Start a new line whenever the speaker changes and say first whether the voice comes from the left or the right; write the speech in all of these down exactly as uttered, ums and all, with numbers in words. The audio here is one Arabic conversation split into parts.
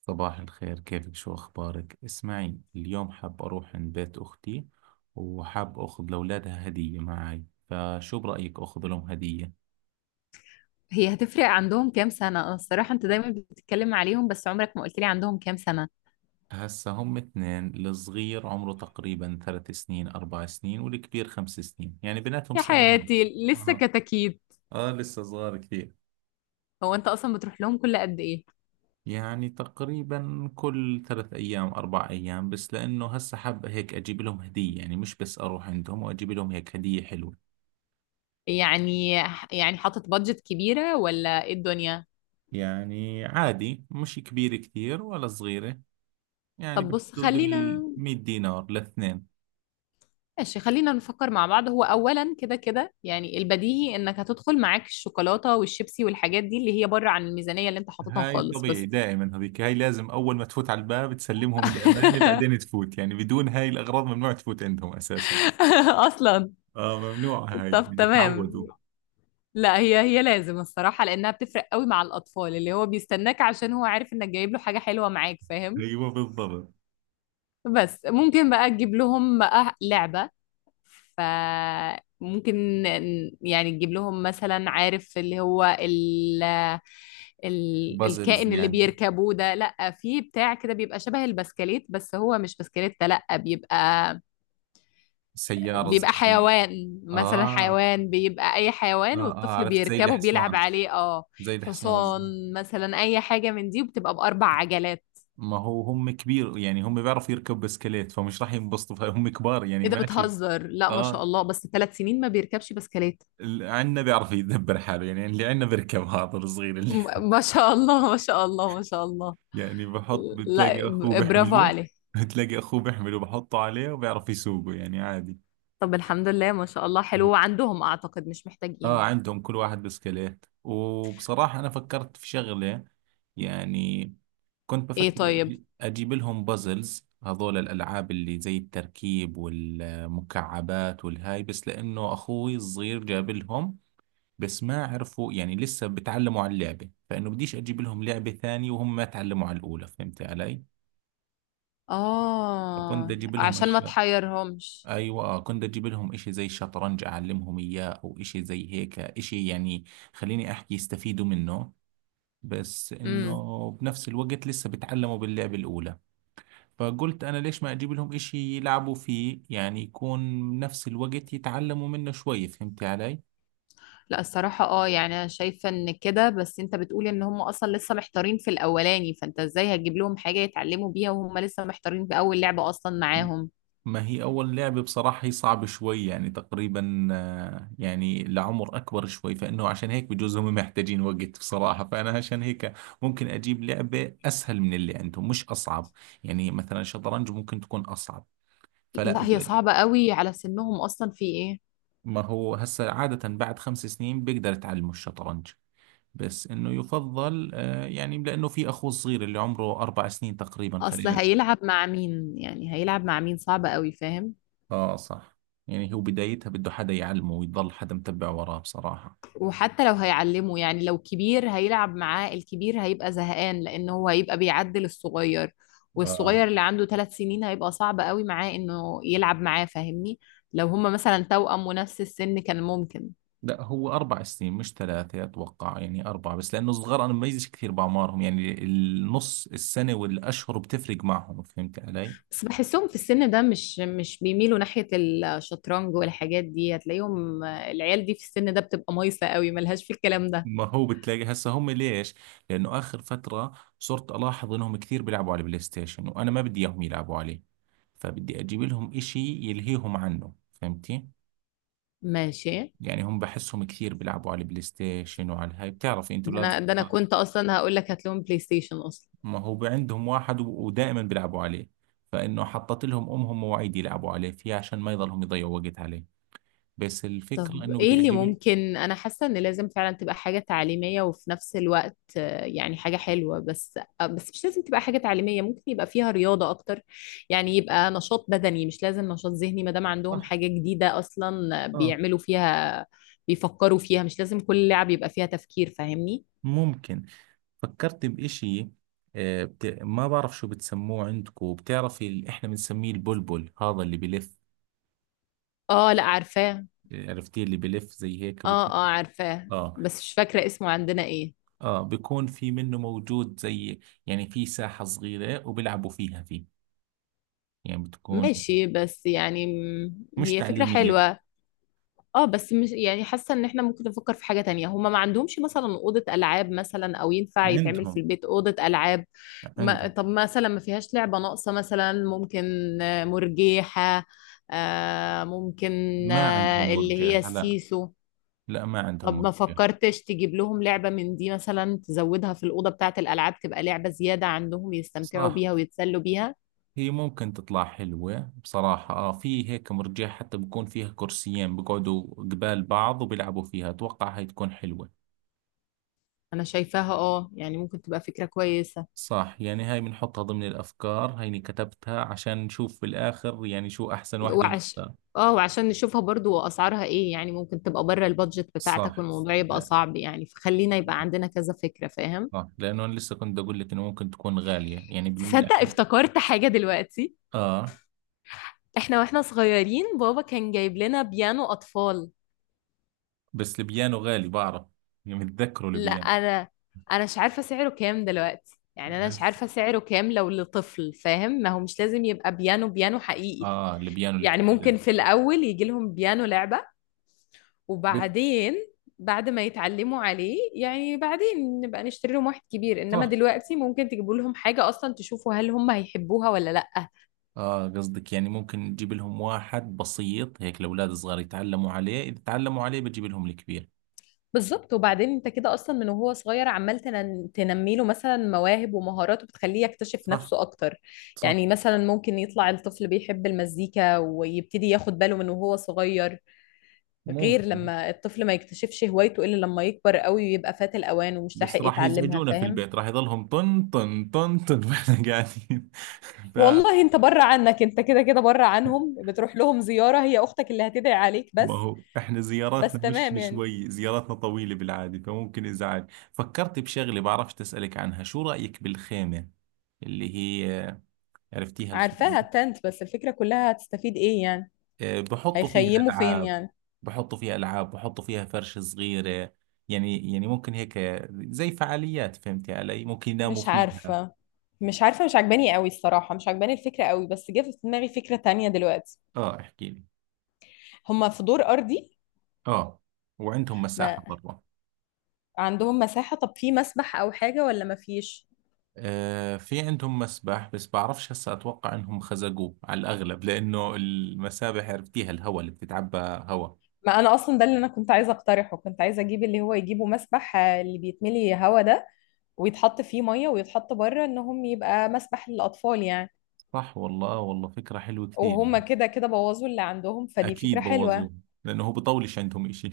right: صباح الخير كيفك شو أخبارك؟ اسمعي اليوم حاب أروح عند بيت أختي وحاب أخذ لأولادها هدية معي فشو برأيك أخذ لهم هدية؟
left: هي هتفرق عندهم كام سنة؟ أنا الصراحة أنت دايما بتتكلم عليهم، بس عمرك ما قلت لي عندهم كام سنة.
right: هسا هم اثنين الصغير عمره تقريبا ثلاث سنين أربع سنين والكبير خمس سنين يعني بيناتهم
left: يا
right: سنة ونص.
left: حياتي لسه
right: آه
left: كتاكيد.
right: آه لسه صغار كثير.
left: هو أنت أصلا بتروح لهم كل قد إيه؟
right: يعني تقريبا كل ثلاث أيام أربع أيام بس لأنه هسا حاب هيك أجيب لهم هدية يعني مش بس أروح عندهم وأجيب لهم هيك هدية حلوة.
left: يعني يعني حاطط بادجت كبيرة ولا إيه الدنيا؟
right: يعني عادي مش كبيرة كثير ولا صغيرة، يعني
left: طب بص،
right: بحدود ال
left: خلينا،
right: مية دينار لاثنين.
left: ماشي، خلينا نفكر مع بعض. هو أولا، كده كده، يعني البديهي إنك هتدخل معاك الشوكولاتة والشيبسي والحاجات دي اللي هي بره عن الميزانية اللي أنت حاططها
right: هاي
left: خالص،
right: طبيعي
left: بس
right: دائما هذيك هاي لازم أول ما تفوت على الباب تسلمهم الأمانة بعدين تفوت، يعني بدون هاي الأغراض ممنوع تفوت عندهم أساسا.
left: أصلا.
right: آه ممنوع هاي
left: طب
right: يعني
left: تمام.
right: تعودوا.
left: لا، هي هي لازم الصراحة لأنها بتفرق قوي مع الأطفال، اللي هو بيستناك عشان هو عارف إنك جايب له حاجة حلوة معاك، فاهم.
right: أيوة بالضبط.
left: بس ممكن بقى تجيب لهم بقى لعبة. فممكن يعني تجيب لهم مثلا، عارف اللي هو ال ال
right: بازلز
left: الكائن اللي
right: يعني
left: بيركبوه ده، لا، في بتاع كده بيبقى شبه البسكليت بس هو مش بسكليت، لا بيبقى
right: سيارة
left: بيبقى
right: صغيرة.
left: حيوان مثلا،
right: آه
left: حيوان بيبقى اي
right: آه
left: حيوان
right: آه
left: والطفل
right: عرفت زي
left: بيركبه وبيلعب
right: الحصان،
left: عليه. اه،
right: زي الحصان الصغير.
left: حصان مثلا، اي حاجة من دي وبتبقى باربع عجلات.
right: ما هو هم كبير، يعني هم بيعرفوا يركبوا بسكليت فمش راح ينبسطوا هم كبار يعني
left: ايه ده
right: ماشي.
left: بتهزر؟ لا، ما شاء
right: اه
left: الله، بس ثلاث سنين ما بيركبش بسكليت؟
right: اللي عندنا بيعرف يدبر حاله، يعني اللي عندنا بيركب هذا الصغير اللي
left: م- ما شاء الله، ما شاء الله، ما شاء الله.
right: يعني بحط
left: لا،
right: بتلاقي اخوه
left: ب- برافو
right: بيحمله،
left: عليه.
right: بتلاقي اخوه بيحمله بحطه عليه وبيعرف يسوقه يعني عادي.
left: طب الحمد لله، ما شاء الله، حلو عندهم، اعتقد مش
right: اه
left: محتاجين.
right: عندهم كل واحد بسكليت وبصراحة انا فكرت في شغلة، يعني كنت
left: ايه
right: بفكر أجي-
left: طيب.
right: اجيب لهم بازلز هذول الالعاب اللي زي التركيب والمكعبات والهاي بس لانه اخوي الصغير جاب لهم. بس ما عرفوا، يعني لسه بتعلموا على اللعبة فإنه بديش أجيب لهم لعبة ثانية وهم ما تعلموا على الأولى فهمت علي؟ فكنت
left: اه،
right: أجيب لهم
left: عشان ما
right: أشياء.
left: تحيرهمش.
right: أيوة، آه، كنت أجيب لهم إشي زي الشطرنج أعلمهم إياه أو إشي زي هيك إشي يعني خليني أحكي يستفيدوا منه بس
left: امم.
right: إنه بنفس الوقت لسه بتعلموا باللعبة الأولى. فقلت أنا ليش ما أجيب لهم إشي يلعبوا فيه يعني يكون بنفس الوقت يتعلموا منه شوي فهمت علي؟
left: لا الصراحة، اه يعني انا شايفة ان كده، بس انت بتقول ان هم اصلا لسه محتارين في الاولاني، فانت ازاي هتجيب لهم حاجة يتعلموا بيها وهم لسه محتارين في اول لعبة اصلا معاهم؟
right: ما هي أول لعبة بصراحة هي صعبة شوي، يعني تقريبا آه، يعني لعمر أكبر شوي فإنه عشان هيك بجوز هم محتاجين وقت بصراحة، فأنا عشان هيك ممكن أجيب لعبة أسهل من اللي عندهم مش أصعب. يعني مثلا شطرنج ممكن تكون أصعب فلا
left: لا، هي
right: بدي أ-
left: صعبة قوي على سنهم، اصلا في ايه؟
right: ما هو هسا عادة بعد خمس سنين بيقدر يتعلموا الشطرنج، بس إنه يفضل آه، يعني لأنه في أخوه الصغير اللي عمره أربع سنين تقريبا
left: اصل
right: خلينا.
left: هيلعب مع مين يعني، هيلعب مع مين؟ صعبة قوي فاهم.
right: آه صح، يعني هو بدايتها بده حدا يعلمه ويضل حدا متبع وراه بصراحة.
left: وحتى لو هيعلمه يعني، لو كبير هيلعب معاه الكبير هيبقى زهقان لأنه هو هيبقى بيعدل الصغير،
right: آه
left: والصغير اللي عنده ثلاث سنين هيبقى صعب قوي معاه إنه يلعب معاه فاهمني. لو هما مثلا توأم ونفس السن كان ممكن.
right: لا هو أربع سنين مش ثلاثة أتوقع، يعني أربعة، بس لأنه الصغار أنا بميزش كثير بأعمارهم يعني النص السنة والأشهر بتفرق معهم فهمت علي؟
left: بس بحسهم في السن ده مش مش بيميلوا ناحية الشطرنج والحاجات دي، هتلاقيهم العيال دي في السن ده بتبقى مايسة قوي ملهاش في الكلام ده.
right: ما هو بتلاقي هسه هم ليش؟ لأنه آخر فترة صرت ألاحظ إنهم كثير بيلعبوا على البلاي ستيشن وأنا ما بدي إياهم يلعبوا عليه فبدي أجيب لهم إشي يلهيهم عنه فهمتي؟
left: ماشي.
right: يعني هم بحسهم كثير بيلعبوا على البلاي ستيشن وعلى هاي بتعرفي أنت
left: ده
right: أولاد
left: انا ده انا
right: الصغار.
left: كنت اصلا هقول لك هات لهم بلاي ستيشن اصلا.
right: ما هو عندهم واحد و- ودائما بيلعبوا عليه، فإنه حطت لهم أمهم مواعيد يلعبوا عليه فيها عشان ما يضلهم يضيعوا وقت عليه بس الفكرة
left: طب
right: إنه
left: ايه
right: بدي
left: اللي
right: أجيب.
left: ممكن؟ انا حاسه ان لازم فعلا تبقى حاجه تعليميه وفي نفس الوقت، آه، يعني حاجه حلوه، بس آه، بس مش لازم تبقى حاجه تعليميه، ممكن يبقى فيها رياضه اكتر. يعني يبقى نشاط بدني، مش لازم نشاط ذهني ما دام عندهم
right: صح.
left: حاجه جديده اصلا
right: اه
left: بيعملوا فيها بيفكروا فيها، مش لازم كل لعب يبقى فيها تفكير فاهمني.
right: ممكن. فكرت بإشي، آه، بت... ما بعرف شو بتسموه عندكم بتعرفي ال- احنا بنسميه البلبل هذا اللي بلف.
left: اه، لا، عارفاه.
right: آه، عرفتيه اللي بلف زي هيك
left: اه
right: بكون.
left: اه، عارفاه
right: اه
left: بس مش فاكره اسمه عندنا ايه.
right: اه بيكون في منه موجود زي، يعني في ساحة صغيرة وبيلعبوا فيها فيه، يعني بتكون
left: ماشي، بس يعني م،
right: مش
left: هي فكره
right: تعليمية.
left: حلوه. اه بس، مش يعني حاسه ان احنا ممكن نفكر في حاجه تانية، هما ما عندهمش مثلا اوضه العاب، مثلا او ينفع يتعمل في
right: عندهم
left: البيت اوضه العاب. ما
right: عندهم
left: طب مثلا، ما فيهاش لعبه ناقصه مثلا؟ ممكن آه، مرجيحه. آه ممكن.
right: ما عندهم
left: آه اللي هي
right: مرجئة لا.
left: السيسو.
right: لا ما عندهم
left: طب ما
right: مرجئة.
left: فكرتش تجيب لهم لعبه من دي مثلا، تزودها في الاوضه بتاعه الالعاب تبقى لعبه زياده عندهم يستمتعوا
right: صح
left: بيها ويتسلوا بيها؟
right: هي ممكن تطلع حلوة بصراحة، آه في هيك مرجئة حتى بكون فيها كرسيين بقعدوا قبال بعض وبيلعبوا فيها أتوقع هاي تكون حلوة.
left: انا شايفاها. اه يعني ممكن تبقى فكره كويسه.
right: صح يعني هاي بنحطها ضمن الأفكار هيني كتبتها عشان نشوف بالآخر يعني شو أحسن واحدة
left: وعش
right: ونختار.
left: اه وعشان نشوفها برضو اسعارها ايه يعني، ممكن تبقى بره البادجت بتاعتك
right: صح.
left: والموضوع يبقى
right: لا
left: صعب يعني، فخلينا يبقى عندنا كذا فكرة فاهم.
right: صح لأنه أنا لسه كنت أقول لك إنه ممكن تكون غالية يعني بن...
left: تصدق افتكرت حاجة دلوقتي.
right: آه
left: احنا واحنا صغيرين بابا كان جايب لنا بيانو أطفال.
right: بس البيانو غالي بعرف، يعني متذكره
left: لا،
right: البيانو.
left: انا انا مش عارفة سعره كام دلوقتي، يعني انا مش
right: هس-
left: عارفة سعره كام لو لطفل فاهم، ما هو مش لازم يبقى بيانو بيانو حقيقي.
right: آه البيانو
left: يعني
right: الكبير
left: ممكن
right: قصدي.
left: في الأول يجي لهم بيانو لعبة،
right: بس
left: وبعدين بعد ما يتعلموا عليه يعني بعدين نبقى نشتري لهم واحد كبير، انما
right: صح
left: دلوقتي ممكن تجيبوا لهم حاجة اصلا تشوفوا هل هم هيحبوها ولا لأ.
right: اه قصدك يعني ممكن تجيب لهم واحد بسيط هيك الاولاد الصغار يتعلموا عليه اذا تعلموا عليه بتجيب لهم الكبير.
left: بالظبط. وبعدين انت كده اصلا من وهو صغير عمال تنن- تنمي له مثلا مواهب ومهارات وبتخليه يكتشف
right: صح.
left: نفسه اكتر.
right: صح
left: يعني مثلا ممكن يطلع الطفل بيحب المزيكا ويبتدي ياخد باله من وهو صغير، غير
right: ممكن.
left: لما الطفل ما يكتشفش هوايته الا لما يكبر قوي ويبقى فات الاوان ومش
right: بس
left: لاحق
right: راح
left: يتعلمها،
right: يزعجونا في
left: فاهم.
right: البيت راح يضلهم طن طن طن طن واحنا قاعدين فما
left: والله انت بره عنك، انت كده كده بره عنهم بتروح لهم زيارة، هي اختك اللي هتدعي عليك بس.
right: هو احنا
left: بس
right: زياراتنا مش
left: تمام يعني.
right: شوي زياراتنا طويلة بالعادة فممكن ازعاج. فكرت بشغلة بعرفش تسألك عنها، شو رأيك بالخيمة اللي هي عرفتيها؟
left: عارفاها التنت، بس الفكرة كلها هتستفيد ايه يعني؟
right: آه، بحطوا فيها
left: هيخيموا فين
right: ألعاب،
left: يعني؟
right: بحطوا فيها ألعاب، بحطوا فيها فرشة صغيرة، يعني يعني ممكن هيك زي فعاليات فهمتي علي ممكن يناموا
left: مش
right: فيها.
left: عارفة، مش عارفة، مش عجباني قوي الصراحة، مش عجباني الفكرة قوي، بس جه في دماغي فكرة تانية دلوقتي.
right: اه احكي لي.
left: هما في دور ارضي،
right: اه وعندهم مساحة
left: ما
right: برا.
left: عندهم مساحة، طب في مسبح او حاجة ولا ما فيش؟
right: آه في عندهم مسبح بس بعرفش هسا اتوقع انهم خزقوه على الاغلب لانه المسابح عرفتيها الهواء اللي بتتعبى هواء.
left: ما انا اصلا ده اللي انا كنت عايزة اقترحه، كنت عايزة اجيب اللي هو يجيبه مسبح، آه، اللي بيتملي هوا ده، ويتحط فيه ميه ويتحط بره انهم يبقى مسبح للاطفال يعني.
right: صح والله، والله فكرة حلوة كثير
left: وهم
right: يعني.
left: كده كده بوظوا اللي عندهم، فدي فكره
right: اكيد
left: حلوه.
right: بوظوه لانه هو بطولش عندهم إشي.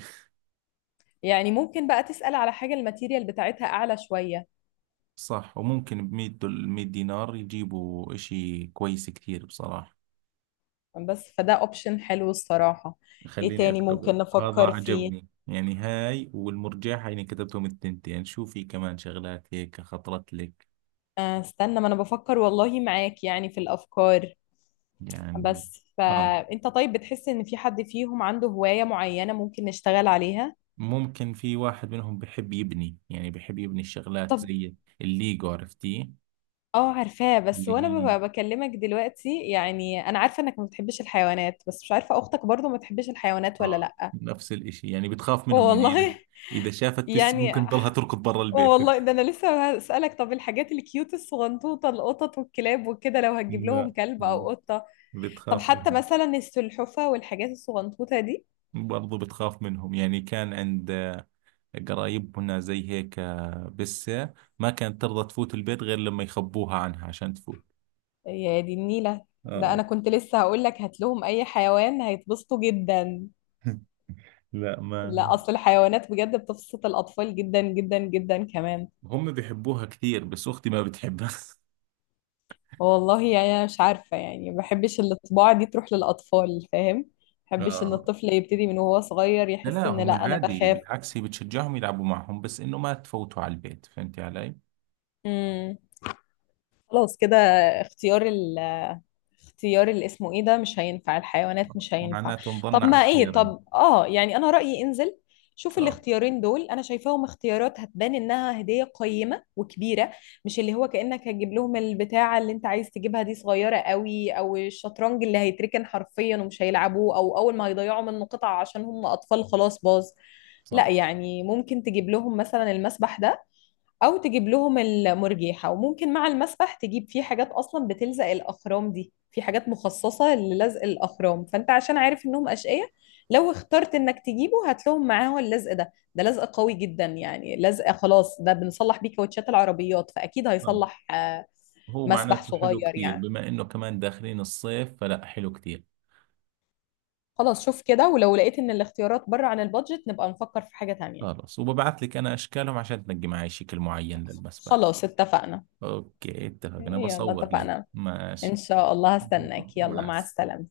left: يعني ممكن بقى تسال على حاجه الماتيريال بتاعتها اعلى شويه.
right: صح وممكن بمية دول مية دينار يجيبوا إشي كويس كثير بصراحة.
left: بس فده اوبشن حلو الصراحه. ايه
right: خليني
left: تاني
right: أكتبه
left: ممكن
right: هذا
left: نفكر فيه؟
right: عجبني، يعني هاي والمرجحة يعني كتبتهم التنتين، شو في كمان شغلات هيك خطرت لك؟
left: آه، استنى ما انا بفكر والله معاك يعني في الافكار.
right: يعني
left: بس
right: آه
left: فانت طيب بتحس ان في حد فيهم عنده هوايه معينه ممكن نشتغل عليها؟
right: ممكن في واحد منهم بحب يبني، يعني بحب يبني الشغلات
left: طب
right: زي الليجو عرفتيه.
left: اه عارفاه، بس
right: اللي
left: وانا
right: هي
left: ببقى بكلمك دلوقتي، يعني انا عارفه انك ما بتحبش الحيوانات، بس مش عارفه اختك برضو ما بتحبش الحيوانات ولا
right: آه
left: لا.
right: نفس الإشي يعني بتخاف منهم يعني إذا
left: والله
right: إذا شافت بس
left: يعني
right: ممكن تضلها
left: ح-
right: تركض برا البيت.
left: والله ده انا لسه هسألك طب الحاجات الكيوت الصغنطوطه القطط والكلاب وكده لو هتجيب لهم
right: لا
left: كلب او قطه؟ طب
right: بتخاف
left: حتى
right: منهم.
left: مثلا السلحفه والحاجات الصغنطوطه دي؟
right: برضو بتخاف منهم، يعني كان عند آه، قرايبنا زي هيك آه، بسة ما كانت ترضى تفوت البيت غير لما يخبوها عنها عشان تفوت.
left: يا دي النيله. ده
right: اه.
left: انا كنت لسه هقول لك هات لهم اي حيوان هيتبسطوا جدا.
right: لا ما.
left: لا، اصل الحيوانات بجد بتبسط الاطفال جدا جدا جدا كمان.
right: هم بيحبوها كثير بس أختي ما بتحبها.
left: والله يعني انا مش عارفه يعني، ما بحبش الطباع دي تروح للاطفال فاهم، ما بحبش ان
right: اه.
left: الطفل يبتدي من وهو صغير
right: لا
left: يحس
right: لا،
left: ان لا
right: هم
left: انا
right: عادي
left: بخاف.
right: بالعكس هي بتشجعهم يلعبوا معهم بس إنه ما تفوتوا على البيت فهمتي علي.
left: امم. خلاص كده. اختيار اختيار اللي اسمه ايه ده مش هينفع، الحيوانات مش هينفع.
right: معناته
left: طب
right: نضلنا على
left: ما ايه،
right: الخير يعني.
left: طب اه يعني انا رأيي انزل شوف
right: اه
left: الاختيارين دول، انا شايفاهم اختيارات هتبان انها هدية قيمة وكبيرة، مش اللي هو كأنك هتجيب لهم البتاعة اللي انت عايز تجيبها دي صغيرة قوي، او الشطرنج اللي هيتركن حرفيا ومش هيلعبوه، او اول ما هيضيعوا منه قطعة عشان هم اطفال خلاص باظ. لا،
right: صح.
left: يعني ممكن تجيب لهم مثلا المسبح ده او تجيب لهم المرجيحه، وممكن مع المسبح تجيب فيه حاجات اصلا بتلزق الاخرام دي، في حاجات مخصصه للزق الاخرام فانت عشان عارف انهم اشقياء، لو اخترت انك تجيبه هات لهم معاه اللزق ده، ده لزق قوي جدا يعني لزق خلاص، ده بنصلح بيه كاوتشات العربيات فاكيد
right: آه.
left: هيصلح آه،
right: هو
left: مسبح
right: معناته حلو
left: صغير
right: كثير
left: يعني.
right: بما إنه كمان داخلين الصيف فلا حلو كثير.
left: خلاص شوف كده، ولو لقيت ان الاختيارات بره عن البادجت نبقى نفكر في حاجه تانية.
right: خلاص وببعت لك انا اشكالهم عشان تنجي معي شكل معين للمسبح.
left: خلاص اتفقنا.
right: اوكي اتفقنا
left: يلا
right: بصور لك
left: اتفقنا. ان
right: ماشي.
left: شاء الله هستناك، يلا
right: مع
left: مع
right: السلامة.
left: السلامه.